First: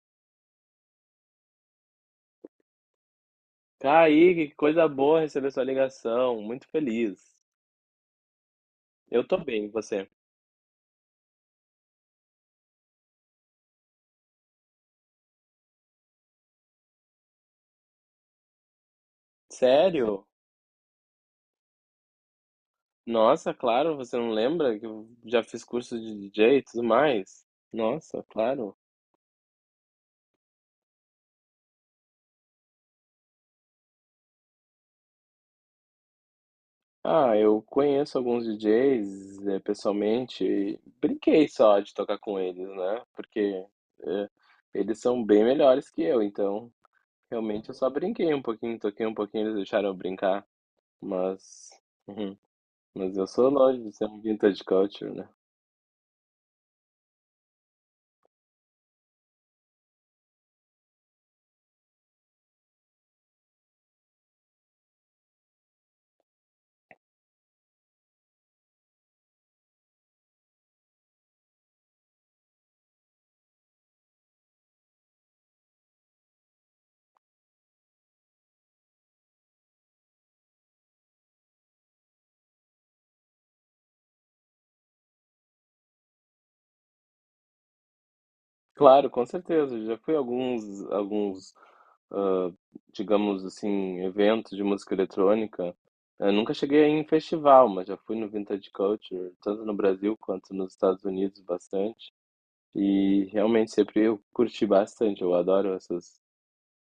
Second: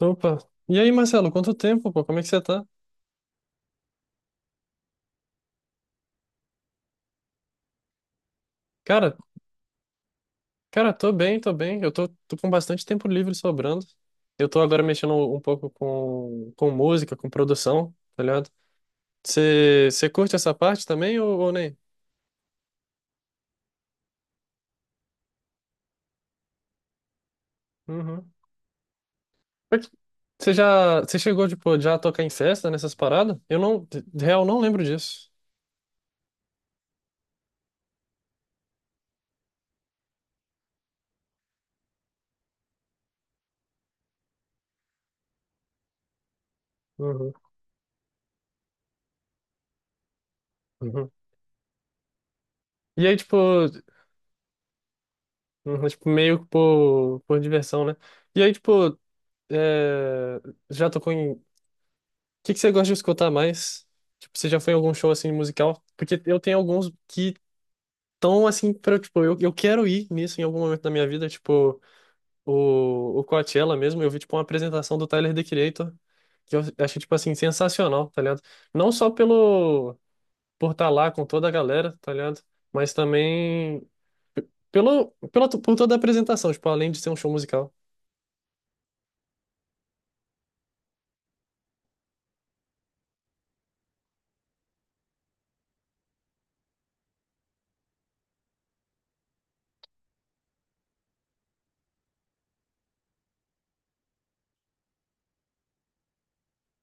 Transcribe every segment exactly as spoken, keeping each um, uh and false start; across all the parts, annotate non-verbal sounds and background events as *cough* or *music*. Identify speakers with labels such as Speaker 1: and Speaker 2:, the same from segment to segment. Speaker 1: Opa. E aí, Marcelo, quanto tempo, pô? Como é que você tá?
Speaker 2: Kaique, que coisa boa receber sua ligação. Muito feliz.
Speaker 1: Cara,
Speaker 2: Eu tô bem, e você?
Speaker 1: cara, tô bem, tô bem. Eu tô, tô com bastante tempo livre sobrando. Eu tô agora mexendo um pouco com, com música, com produção, tá ligado? Você você
Speaker 2: Sério?
Speaker 1: curte essa parte também ou, ou nem?
Speaker 2: Nossa, claro, você não lembra que eu já fiz curso de D J e tudo mais? Nossa,
Speaker 1: Uhum.
Speaker 2: claro.
Speaker 1: Você já, você chegou, tipo, já a tocar em festa nessas paradas? Eu não, de de real, não lembro disso.
Speaker 2: Ah, eu conheço alguns D Js, eh, pessoalmente e brinquei só de tocar com eles, né? Porque eh, eles são bem melhores que eu, então
Speaker 1: Uhum,
Speaker 2: realmente eu só brinquei um pouquinho, toquei um pouquinho, eles deixaram eu brincar,
Speaker 1: uhum.
Speaker 2: mas, *laughs*
Speaker 1: E aí,
Speaker 2: mas eu
Speaker 1: tipo,
Speaker 2: sou longe de ser um vintage culture, né?
Speaker 1: uhum, tipo, meio que por, por diversão, né? E aí, tipo, é, já tocou em, que que você gosta de escutar mais? Tipo, você já foi em algum show assim musical? Porque eu tenho alguns que estão assim para tipo, eu, eu quero ir nisso em algum momento da minha vida, tipo, o, o Coachella mesmo, eu vi tipo uma apresentação do Tyler, The Creator, que eu achei tipo assim sensacional, tá ligado? Não só pelo por estar lá com toda a galera, tá ligado? Mas também pelo, pela, por toda a apresentação, tipo, além de ser um show musical.
Speaker 2: Claro, com certeza. Já fui a alguns, alguns, ah, digamos assim, eventos de música eletrônica. Eu nunca cheguei a ir em festival, mas já fui no Vintage Culture, tanto no Brasil quanto nos Estados Unidos, bastante. E realmente sempre eu curti bastante. Eu adoro essas,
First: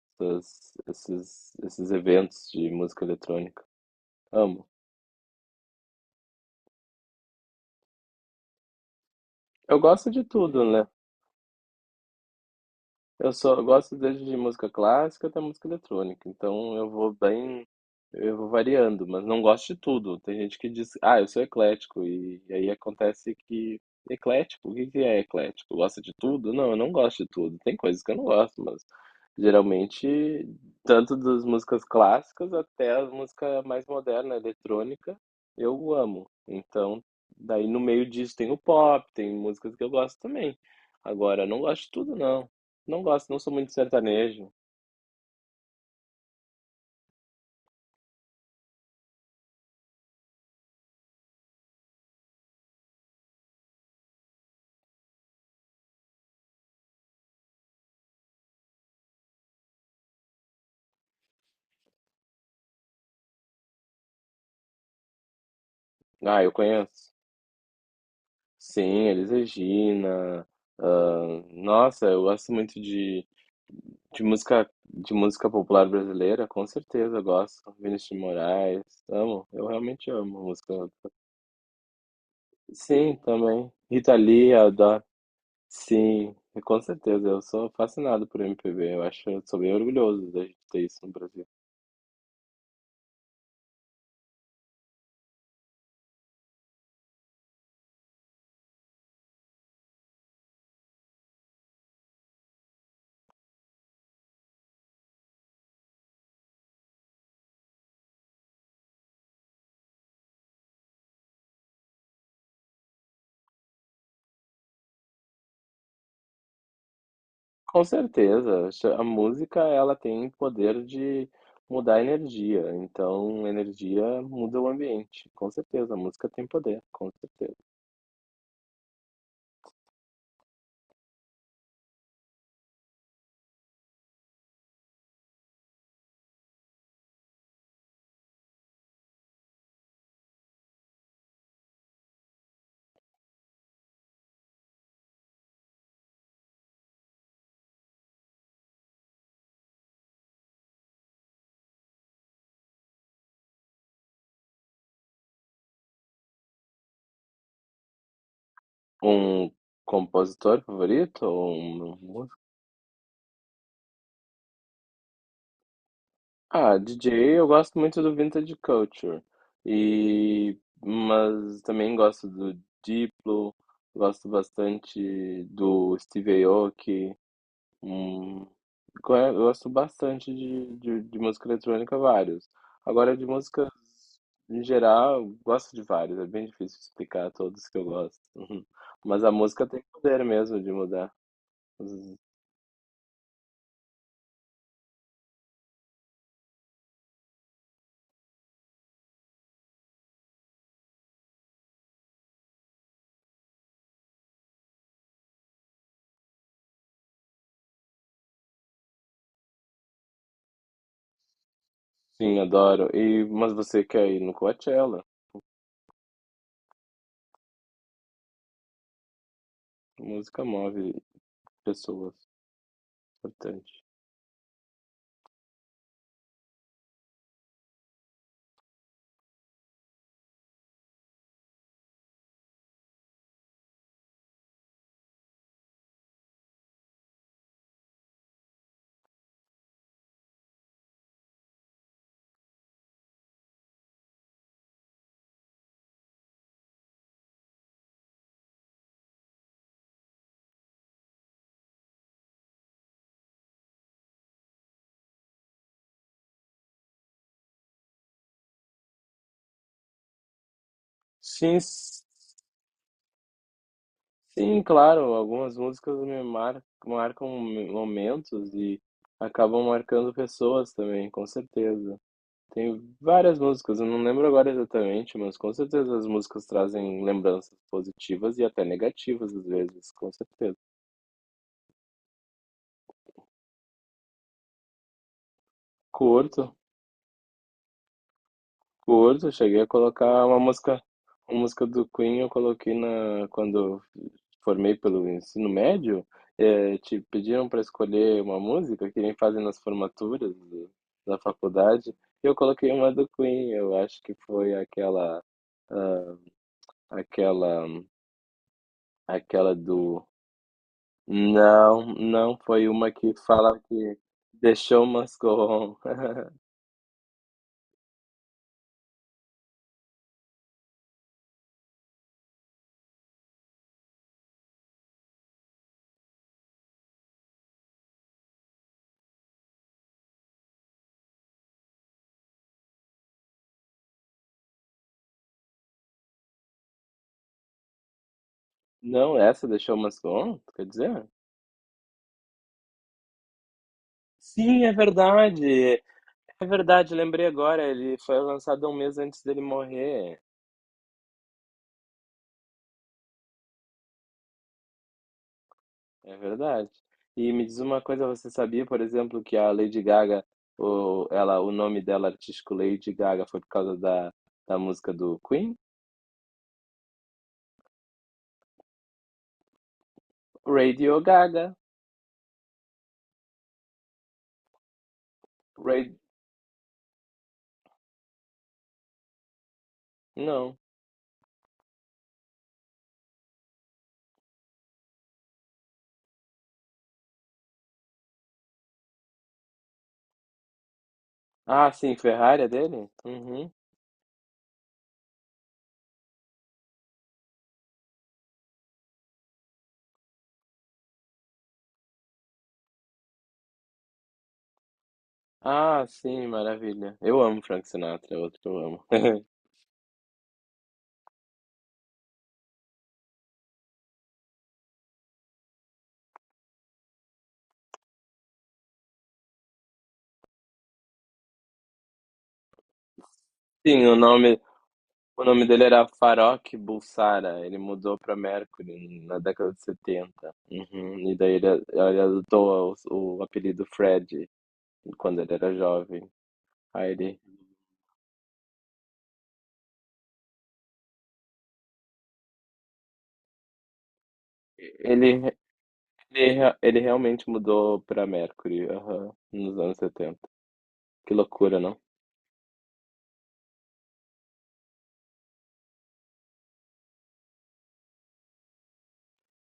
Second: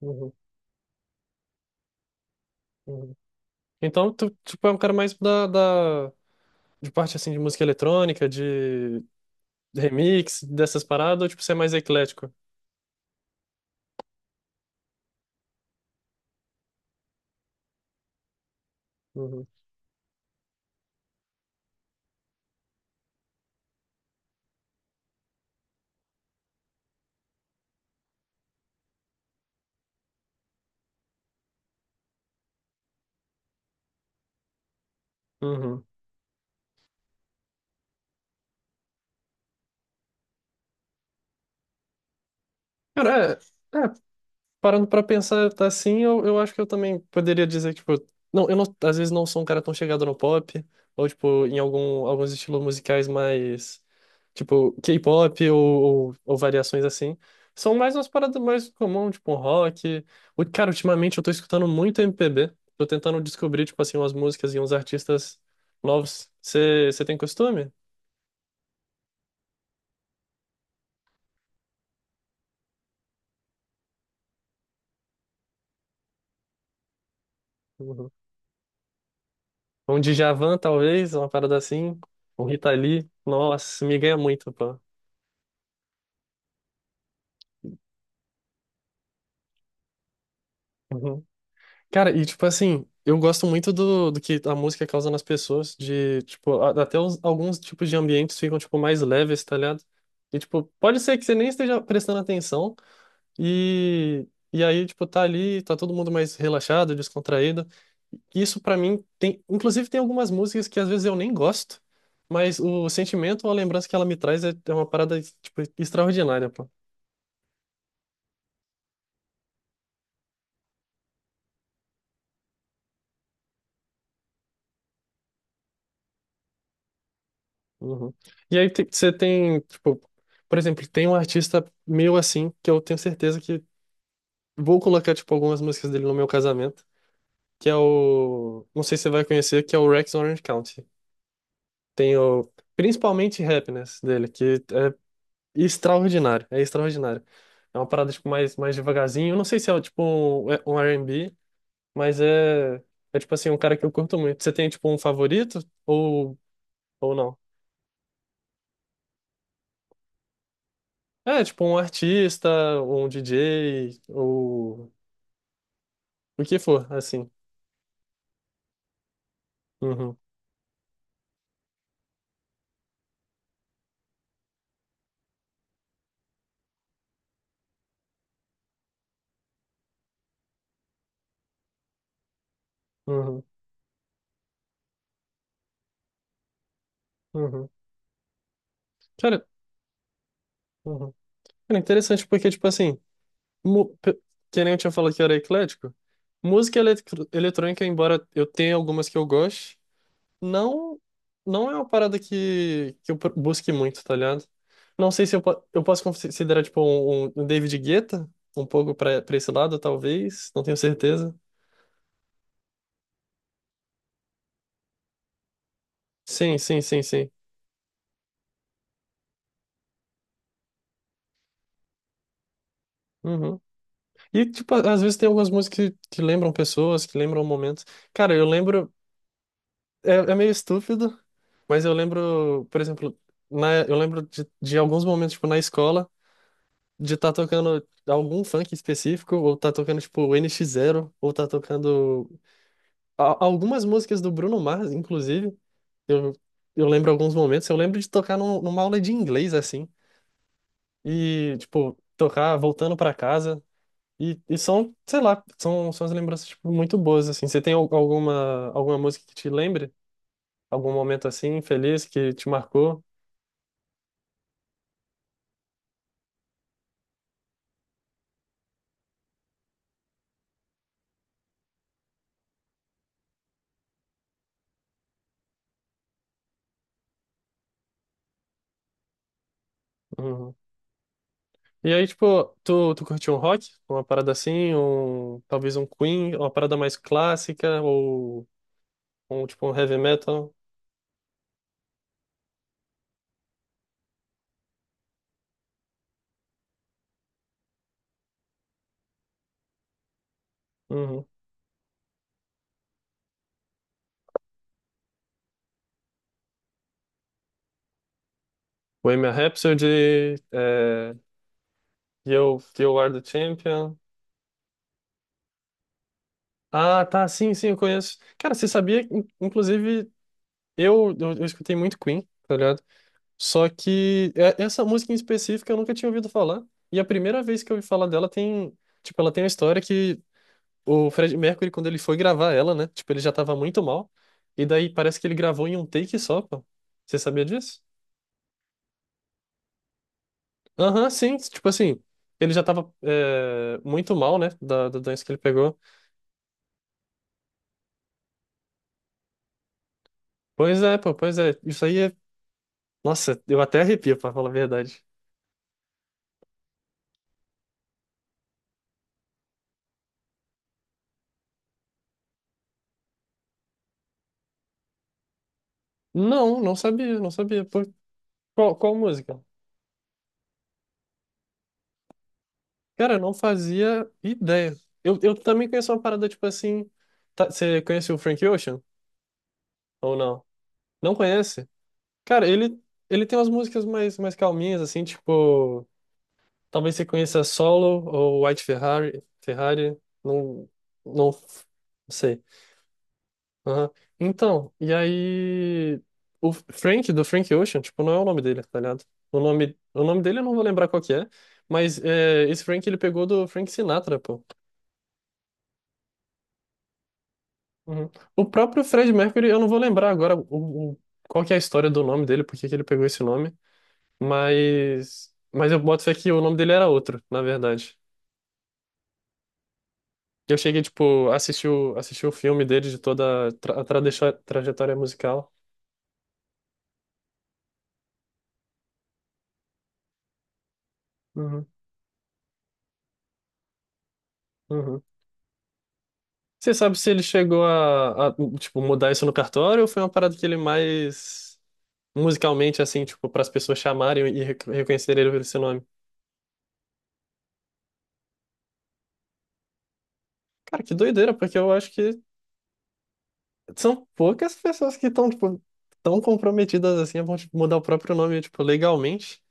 Speaker 1: Uhum,
Speaker 2: essas- esses, esses eventos de música
Speaker 1: uhum.
Speaker 2: eletrônica.
Speaker 1: Então, tu, tipo,
Speaker 2: Amo.
Speaker 1: é um cara mais da, da, de parte, assim, de música eletrônica, de
Speaker 2: Eu gosto de
Speaker 1: Remix,
Speaker 2: tudo,
Speaker 1: dessas
Speaker 2: né?
Speaker 1: paradas, ou tipo, você é mais eclético?
Speaker 2: Eu só gosto desde de música clássica até música eletrônica, então eu vou bem, eu vou variando, mas não
Speaker 1: Uhum.
Speaker 2: gosto de tudo. Tem gente que diz, ah, eu sou eclético, e, e aí acontece que. Eclético? O que que é eclético? Gosta de tudo? Não, eu não gosto de tudo. Tem coisas que eu não gosto, mas geralmente, tanto das músicas clássicas até a música mais moderna, eletrônica,
Speaker 1: Uhum.
Speaker 2: eu amo. Então, daí no meio disso tem o pop, tem músicas que eu gosto também. Agora, eu não gosto de tudo, não. Não gosto,
Speaker 1: Cara,
Speaker 2: não sou muito de
Speaker 1: é, é,
Speaker 2: sertanejo.
Speaker 1: parando pra pensar tá assim, eu, eu acho que eu também poderia dizer que, tipo, não, eu não- às vezes não sou um cara tão chegado no pop, ou, tipo, em algum, alguns estilos musicais mais, tipo, K-pop ou, ou, ou variações assim. São mais umas paradas mais comum, tipo, um rock. O, cara, ultimamente eu tô escutando muito M P B, tô tentando descobrir, tipo, assim, umas músicas e uns artistas novos.
Speaker 2: Ah, eu
Speaker 1: Você
Speaker 2: conheço.
Speaker 1: tem costume?
Speaker 2: Sim, Elis Regina. ah, Nossa, eu gosto muito de, de música de música popular brasileira, com certeza eu gosto. Vinícius
Speaker 1: Uhum.
Speaker 2: de Moraes, amo, eu
Speaker 1: Um
Speaker 2: realmente amo a
Speaker 1: Djavan,
Speaker 2: música.
Speaker 1: talvez, uma parada assim, um Rita Lee.
Speaker 2: Sim, também.
Speaker 1: Nossa, me
Speaker 2: Rita
Speaker 1: ganha
Speaker 2: Lee,
Speaker 1: muito,
Speaker 2: eu
Speaker 1: pô.
Speaker 2: adoro. Sim, com certeza, eu sou fascinado por M P B. Eu acho, eu sou bem orgulhoso da gente ter isso no
Speaker 1: *laughs*
Speaker 2: Brasil.
Speaker 1: Cara, e tipo assim, eu gosto muito do, do que a música causa nas pessoas, de, tipo, a- até os- alguns tipos de ambientes ficam, tipo, mais leves, tá ligado? E, tipo, pode ser que você nem esteja prestando atenção e, e aí, tipo, tá ali, tá todo mundo mais relaxado, descontraído. Isso pra mim tem, inclusive tem algumas músicas que às vezes eu nem gosto, mas o sentimento ou a lembrança que ela me traz é, é uma parada, tipo, extraordinária, pô.
Speaker 2: Com certeza, acho- a música ela tem poder de mudar a energia, então a energia muda o ambiente, com certeza, a música tem poder, com certeza.
Speaker 1: Uhum. E aí te- você tem, tipo, por exemplo, tem um artista meu assim, que eu tenho certeza que vou colocar, tipo, algumas músicas dele no meu casamento, que é o, não sei se você vai conhecer, que é o Rex Orange County. Tem o, principalmente Happiness dele, que é extraordinário, é extraordinário. É uma parada, tipo, mais, mais devagarzinho. Eu não sei se é, tipo, um, é um R e B, mas é, é, tipo assim, um cara que eu curto muito. Você tem, tipo, um favorito ou, ou não?
Speaker 2: Um compositor favorito
Speaker 1: É,
Speaker 2: ou
Speaker 1: tipo um
Speaker 2: um músico?
Speaker 1: artista, um D J, ou o que
Speaker 2: Ah,
Speaker 1: for,
Speaker 2: D J,
Speaker 1: assim.
Speaker 2: eu gosto muito do Vintage Culture,
Speaker 1: Uhum,
Speaker 2: e, mas também gosto do Diplo, gosto bastante do Steve Aoki, um Go- Gosto bastante de, de, de música eletrônica, vários. Agora, de
Speaker 1: uhum,
Speaker 2: músicas em geral, eu gosto de vários. É bem difícil explicar todos
Speaker 1: uhum.
Speaker 2: que eu gosto. *laughs* Mas a
Speaker 1: Cara,
Speaker 2: música tem poder mesmo de mudar.
Speaker 1: uhum. Cara, interessante porque, tipo assim, mu- pe- que nem eu tinha falado que era eclético, música eletro- eletrônica, embora eu tenha algumas que eu goste, não, não é uma parada que, que eu pro- busque muito, tá ligado? Não sei se eu, po- eu posso considerar, tipo, um, um um David Guetta, um pouco pra, pra esse lado, talvez, não tenho certeza.
Speaker 2: Sim, adoro. E, mas você quer ir no Coachella?
Speaker 1: Sim, sim, sim, sim.
Speaker 2: Música move pessoas.
Speaker 1: Uhum.
Speaker 2: Importante.
Speaker 1: E, tipo, às vezes tem algumas músicas que, que lembram pessoas, que lembram momentos. Cara, eu lembro. É, é meio estúpido, mas eu lembro, por exemplo, na, eu lembro de, de alguns momentos, tipo, na escola, de estar tocando algum funk específico, ou tá tocando, tipo, o N X Zero, ou tá tocando a- algumas músicas do Bruno Mars, inclusive. Eu, eu lembro alguns momentos. Eu lembro de tocar num, numa aula de inglês, assim, e, tipo, tocar voltando pra casa. E, e são, sei lá, são, são as lembranças, tipo, muito boas, assim. Você tem al- alguma, alguma música que te lembre? Algum momento,
Speaker 2: Sim,
Speaker 1: assim,
Speaker 2: s-
Speaker 1: feliz, que te marcou?
Speaker 2: sim, claro. Algumas músicas me mar- marcam momentos e acabam marcando pessoas também, com certeza. Tem várias músicas, eu não lembro agora exatamente, mas com certeza as músicas trazem lembranças positivas e até negativas às vezes, com
Speaker 1: Uhum.
Speaker 2: certeza.
Speaker 1: E aí, tipo, tu, tu curtiu um rock? Uma parada assim? Um, talvez um Queen? Uma
Speaker 2: Curto,
Speaker 1: parada mais clássica? Ou,
Speaker 2: curto,
Speaker 1: um
Speaker 2: cheguei a
Speaker 1: tipo, um heavy
Speaker 2: colocar uma
Speaker 1: metal?
Speaker 2: música, uma música do Queen eu coloquei na quando eu formei pelo ensino médio, eh, te pediram para escolher uma música que nem fazem nas formaturas do- da
Speaker 1: Uhum.
Speaker 2: faculdade, e eu coloquei uma do Queen, eu acho que foi aquela aquela
Speaker 1: Bohemian
Speaker 2: aquela do
Speaker 1: Rhapsody? É,
Speaker 2: Não, não
Speaker 1: You,
Speaker 2: foi uma
Speaker 1: You Are
Speaker 2: que
Speaker 1: the
Speaker 2: fala
Speaker 1: Champion?
Speaker 2: que deixou umas com. *laughs*
Speaker 1: Ah, tá, sim, sim, eu conheço. Cara, você sabia, in- inclusive, eu, eu, eu escutei muito Queen, tá ligado? Só que é- essa música em específico eu nunca tinha ouvido falar. E a primeira vez que eu ouvi falar dela tem, tipo, ela tem uma história que o Fred Mercury, quando ele foi gravar ela, né? Tipo, ele já tava muito mal. E daí parece que ele gravou em um take só, pô. Você sabia disso?
Speaker 2: Não, essa deixou umas com, quer dizer?
Speaker 1: Aham, sim. Tipo assim, ele já tava é, muito mal, né?
Speaker 2: Sim, é
Speaker 1: Da, da doença que ele pegou.
Speaker 2: verdade. É verdade, lembrei agora, ele foi lançado um mês antes dele morrer.
Speaker 1: Pois é, pô, pois é. Isso aí é. Nossa, eu até arrepio, pra falar a verdade.
Speaker 2: É verdade. E me diz uma coisa, você sabia, por exemplo, que a Lady Gaga, o, ela, o nome dela artístico Lady Gaga foi por causa da, da música do Queen?
Speaker 1: Não, não sabia, não sabia. Pô, qual, qual música?
Speaker 2: Radio Gaga.
Speaker 1: Cara, eu não fazia ideia. Eu, eu também
Speaker 2: Ra-
Speaker 1: conheço uma parada tipo assim. tá- você conhece o Frank Ocean? Ou não?
Speaker 2: Não.
Speaker 1: Não conhece? Cara, ele, ele tem umas músicas mais, mais calminhas, assim, tipo. Talvez você conheça Solo ou White Ferrari. Ferrari. Não. Não, f-
Speaker 2: Ah, sim,
Speaker 1: não
Speaker 2: Ferrari
Speaker 1: sei.
Speaker 2: é dele? Uhum.
Speaker 1: Aham. Então, e aí. O Frank, do Frank Ocean, tipo, não é o nome dele, tá ligado? O nome, o nome dele eu não vou lembrar qual que é, mas é, esse Frank ele pegou do Frank Sinatra, pô.
Speaker 2: Ah, sim, maravilha. Eu amo Frank
Speaker 1: Uhum.
Speaker 2: Sinatra, é outro
Speaker 1: O
Speaker 2: que eu
Speaker 1: próprio
Speaker 2: amo.
Speaker 1: Fred
Speaker 2: *laughs*
Speaker 1: Mercury, eu não vou lembrar agora o, o- qual que é a história do nome dele, por que que ele pegou esse nome, mas, mas eu boto fé que o nome dele era outro, na verdade. Eu cheguei, tipo, a assistir o, assistir o filme dele de toda a, tra- a
Speaker 2: Sim, o
Speaker 1: tradeixo-
Speaker 2: nome,
Speaker 1: trajetória
Speaker 2: o nome
Speaker 1: musical.
Speaker 2: dele era Farrokh Bulsara. Ele mudou para Mercury na década de setenta. Uhum, e daí ele,
Speaker 1: Uhum,
Speaker 2: ele adotou o, o apelido Fred
Speaker 1: uhum.
Speaker 2: quando ele era jovem.
Speaker 1: Você
Speaker 2: Aí
Speaker 1: sabe se
Speaker 2: ele,
Speaker 1: ele chegou a, a, tipo, mudar isso no cartório ou foi uma parada que ele mais musicalmente, assim, tipo, para as pessoas chamarem e rec- reconhecerem ele
Speaker 2: ele,
Speaker 1: pelo esse nome?
Speaker 2: ele, ele realmente mudou para Mercury, aham, nos anos setenta.
Speaker 1: Cara, que
Speaker 2: Que
Speaker 1: doideira, porque
Speaker 2: loucura,
Speaker 1: eu
Speaker 2: não?
Speaker 1: acho que são poucas pessoas que estão, tipo, tão comprometidas assim, a ponto de mudar o próprio nome, tipo, legalmente.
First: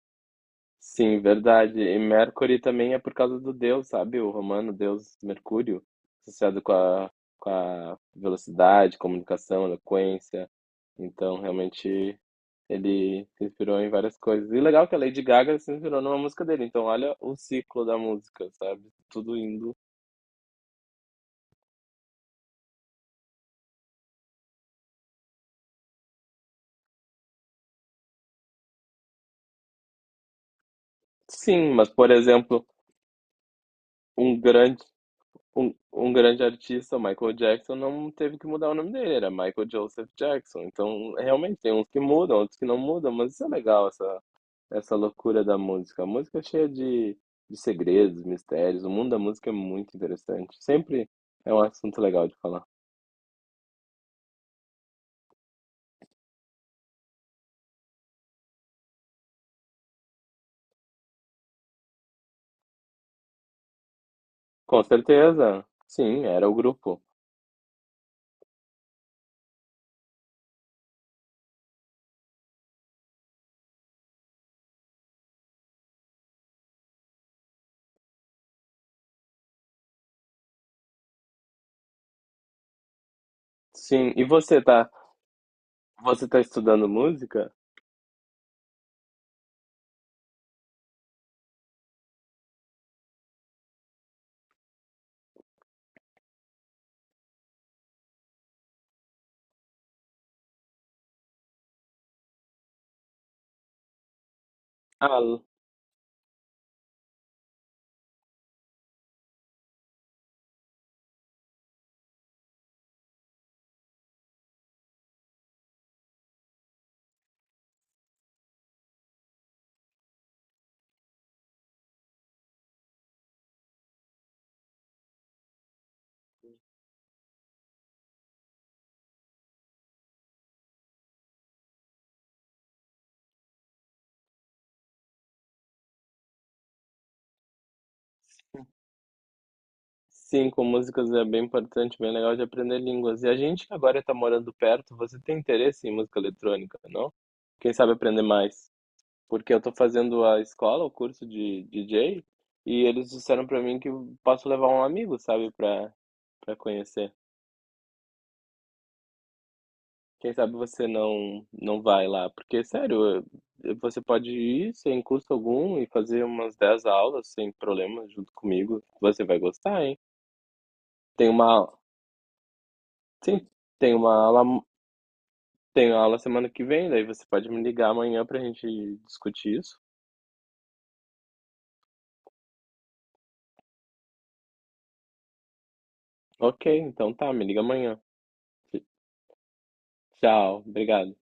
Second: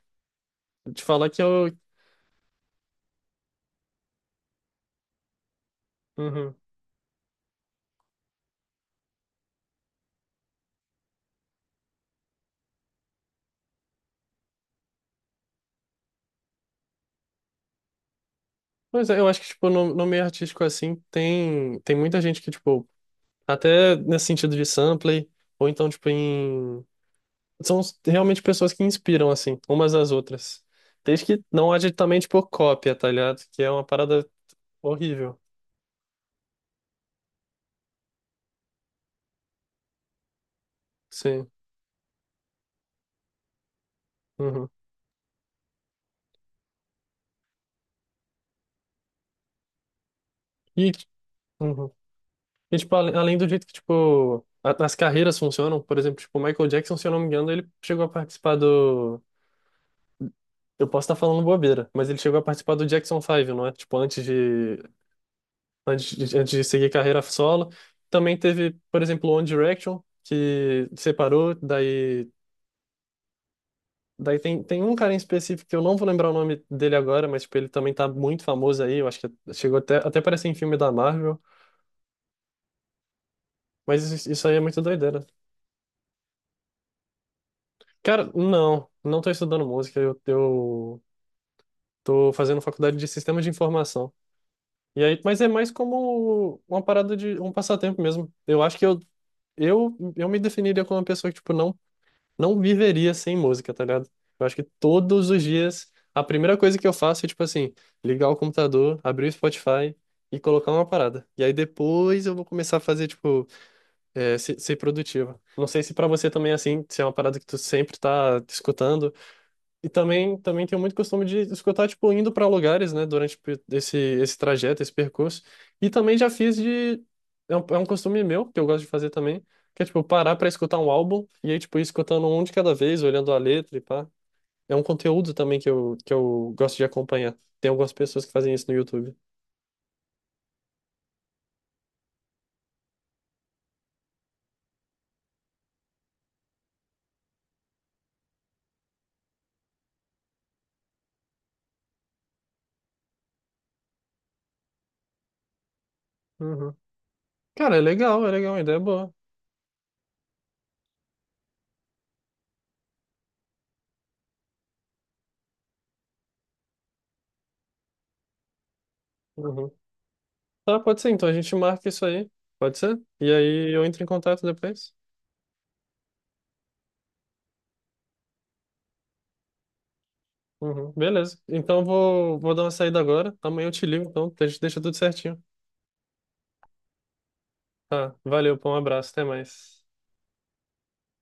Speaker 1: Te
Speaker 2: Sim,
Speaker 1: falar que eu.
Speaker 2: verdade. E Mercury também é por causa do deus, sabe? O romano deus Mercúrio,
Speaker 1: Uhum.
Speaker 2: associado com a, com a velocidade, comunicação, eloquência. Então, realmente, ele se inspirou em várias coisas. E legal que a Lady Gaga se inspirou numa música dele. Então, olha o ciclo da música, sabe?
Speaker 1: Mas eu
Speaker 2: Tudo
Speaker 1: acho que, tipo,
Speaker 2: indo.
Speaker 1: no, no meio artístico assim, tem, tem muita gente que, tipo, até nesse sentido de sample, ou então, tipo, em. São realmente pessoas que inspiram, assim, umas às outras. Desde que
Speaker 2: Sim,
Speaker 1: não
Speaker 2: mas,
Speaker 1: haja
Speaker 2: por
Speaker 1: também, tipo,
Speaker 2: exemplo,
Speaker 1: cópia, tá ligado? Que é uma parada
Speaker 2: um grande
Speaker 1: horrível.
Speaker 2: um, um grande artista, Michael Jackson, não teve que mudar o nome dele, era Michael Joseph Jackson. Então,
Speaker 1: Sim.
Speaker 2: realmente, tem uns que mudam, outros que não mudam, mas isso é legal, essa,
Speaker 1: Uhum.
Speaker 2: essa loucura da música. A música é cheia de, de segredos, mistérios, o mundo da música é muito interessante.
Speaker 1: E.
Speaker 2: Sempre é um
Speaker 1: Uhum.
Speaker 2: assunto legal de falar.
Speaker 1: E, tipo, ale- além do jeito que, tipo, a- as carreiras funcionam, por exemplo, tipo, o Michael Jackson, se eu não me engano, ele chegou a participar do... Eu posso estar falando bobeira, mas ele chegou a participar do Jackson Five, não é? Tipo, antes de,
Speaker 2: Com certeza,
Speaker 1: antes
Speaker 2: sim,
Speaker 1: de,
Speaker 2: era
Speaker 1: antes
Speaker 2: o
Speaker 1: de seguir
Speaker 2: grupo.
Speaker 1: carreira solo. Também teve, por exemplo, o One Direction, que separou, daí... Daí tem, tem um cara em específico que eu não vou lembrar o nome dele agora, mas, tipo, ele também tá muito famoso aí, eu acho que chegou até, até parece em filme da Marvel, mas
Speaker 2: Sim, e
Speaker 1: isso, isso aí é
Speaker 2: você
Speaker 1: muito
Speaker 2: tá,
Speaker 1: doideira.
Speaker 2: você tá estudando música?
Speaker 1: Cara, não, não tô estudando música, eu, eu tô fazendo faculdade de sistema de informação. E aí, mas é mais como uma parada de um passatempo mesmo. Eu acho que eu eu, eu me definiria como uma pessoa que, tipo, não, não viveria sem música, tá ligado? Eu acho que todos
Speaker 2: Ah,
Speaker 1: os dias a primeira coisa que eu faço é, tipo assim, ligar o computador, abrir o Spotify e colocar uma parada. E aí depois eu vou começar a fazer, tipo, é, se- ser, produtivo. Não sei se pra você também é assim, se é uma parada que tu sempre tá escutando e também, também tenho muito costume de escutar, tipo, indo para lugares, né, durante pe- esse, esse trajeto, esse percurso. E também já fiz de. É um, é um costume meu, que eu gosto de fazer também, que é, tipo, parar para escutar um álbum e aí, tipo, ir escutando um de cada vez, olhando a letra e pá. É um conteúdo também que eu, que eu gosto de acompanhar. Tem algumas pessoas que fazem isso no YouTube.
Speaker 2: sim, com músicas é bem importante, bem legal de aprender línguas. E a gente que agora está morando perto, você tem interesse em música eletrônica, não? Quem sabe aprender mais? Porque eu estou fazendo a escola, o curso de D J, e eles disseram para mim que eu posso levar um amigo, sabe, para para
Speaker 1: Uhum.
Speaker 2: conhecer.
Speaker 1: Cara, é legal, é legal, a ideia é boa.
Speaker 2: Quem sabe você não não vai lá, porque sério, eu- você pode ir sem custo algum e fazer umas dez aulas sem problema junto comigo. Você vai
Speaker 1: Uhum.
Speaker 2: gostar, hein?
Speaker 1: Tá, pode ser,
Speaker 2: Tem
Speaker 1: então a gente
Speaker 2: uma,
Speaker 1: marca isso aí. Pode ser? E
Speaker 2: sim,
Speaker 1: aí eu
Speaker 2: tem
Speaker 1: entro em
Speaker 2: uma
Speaker 1: contato
Speaker 2: aula
Speaker 1: depois.
Speaker 2: Tenho aula semana que vem, daí você pode me ligar amanhã pra gente discutir isso?
Speaker 1: Uhum, beleza. Então vou, vou dar uma saída agora. Amanhã eu te ligo, então. A gente deixa tudo certinho.
Speaker 2: Ok, então tá, me liga amanhã.
Speaker 1: Tá, valeu, pô, um abraço, até mais.
Speaker 2: Tchau, obrigado.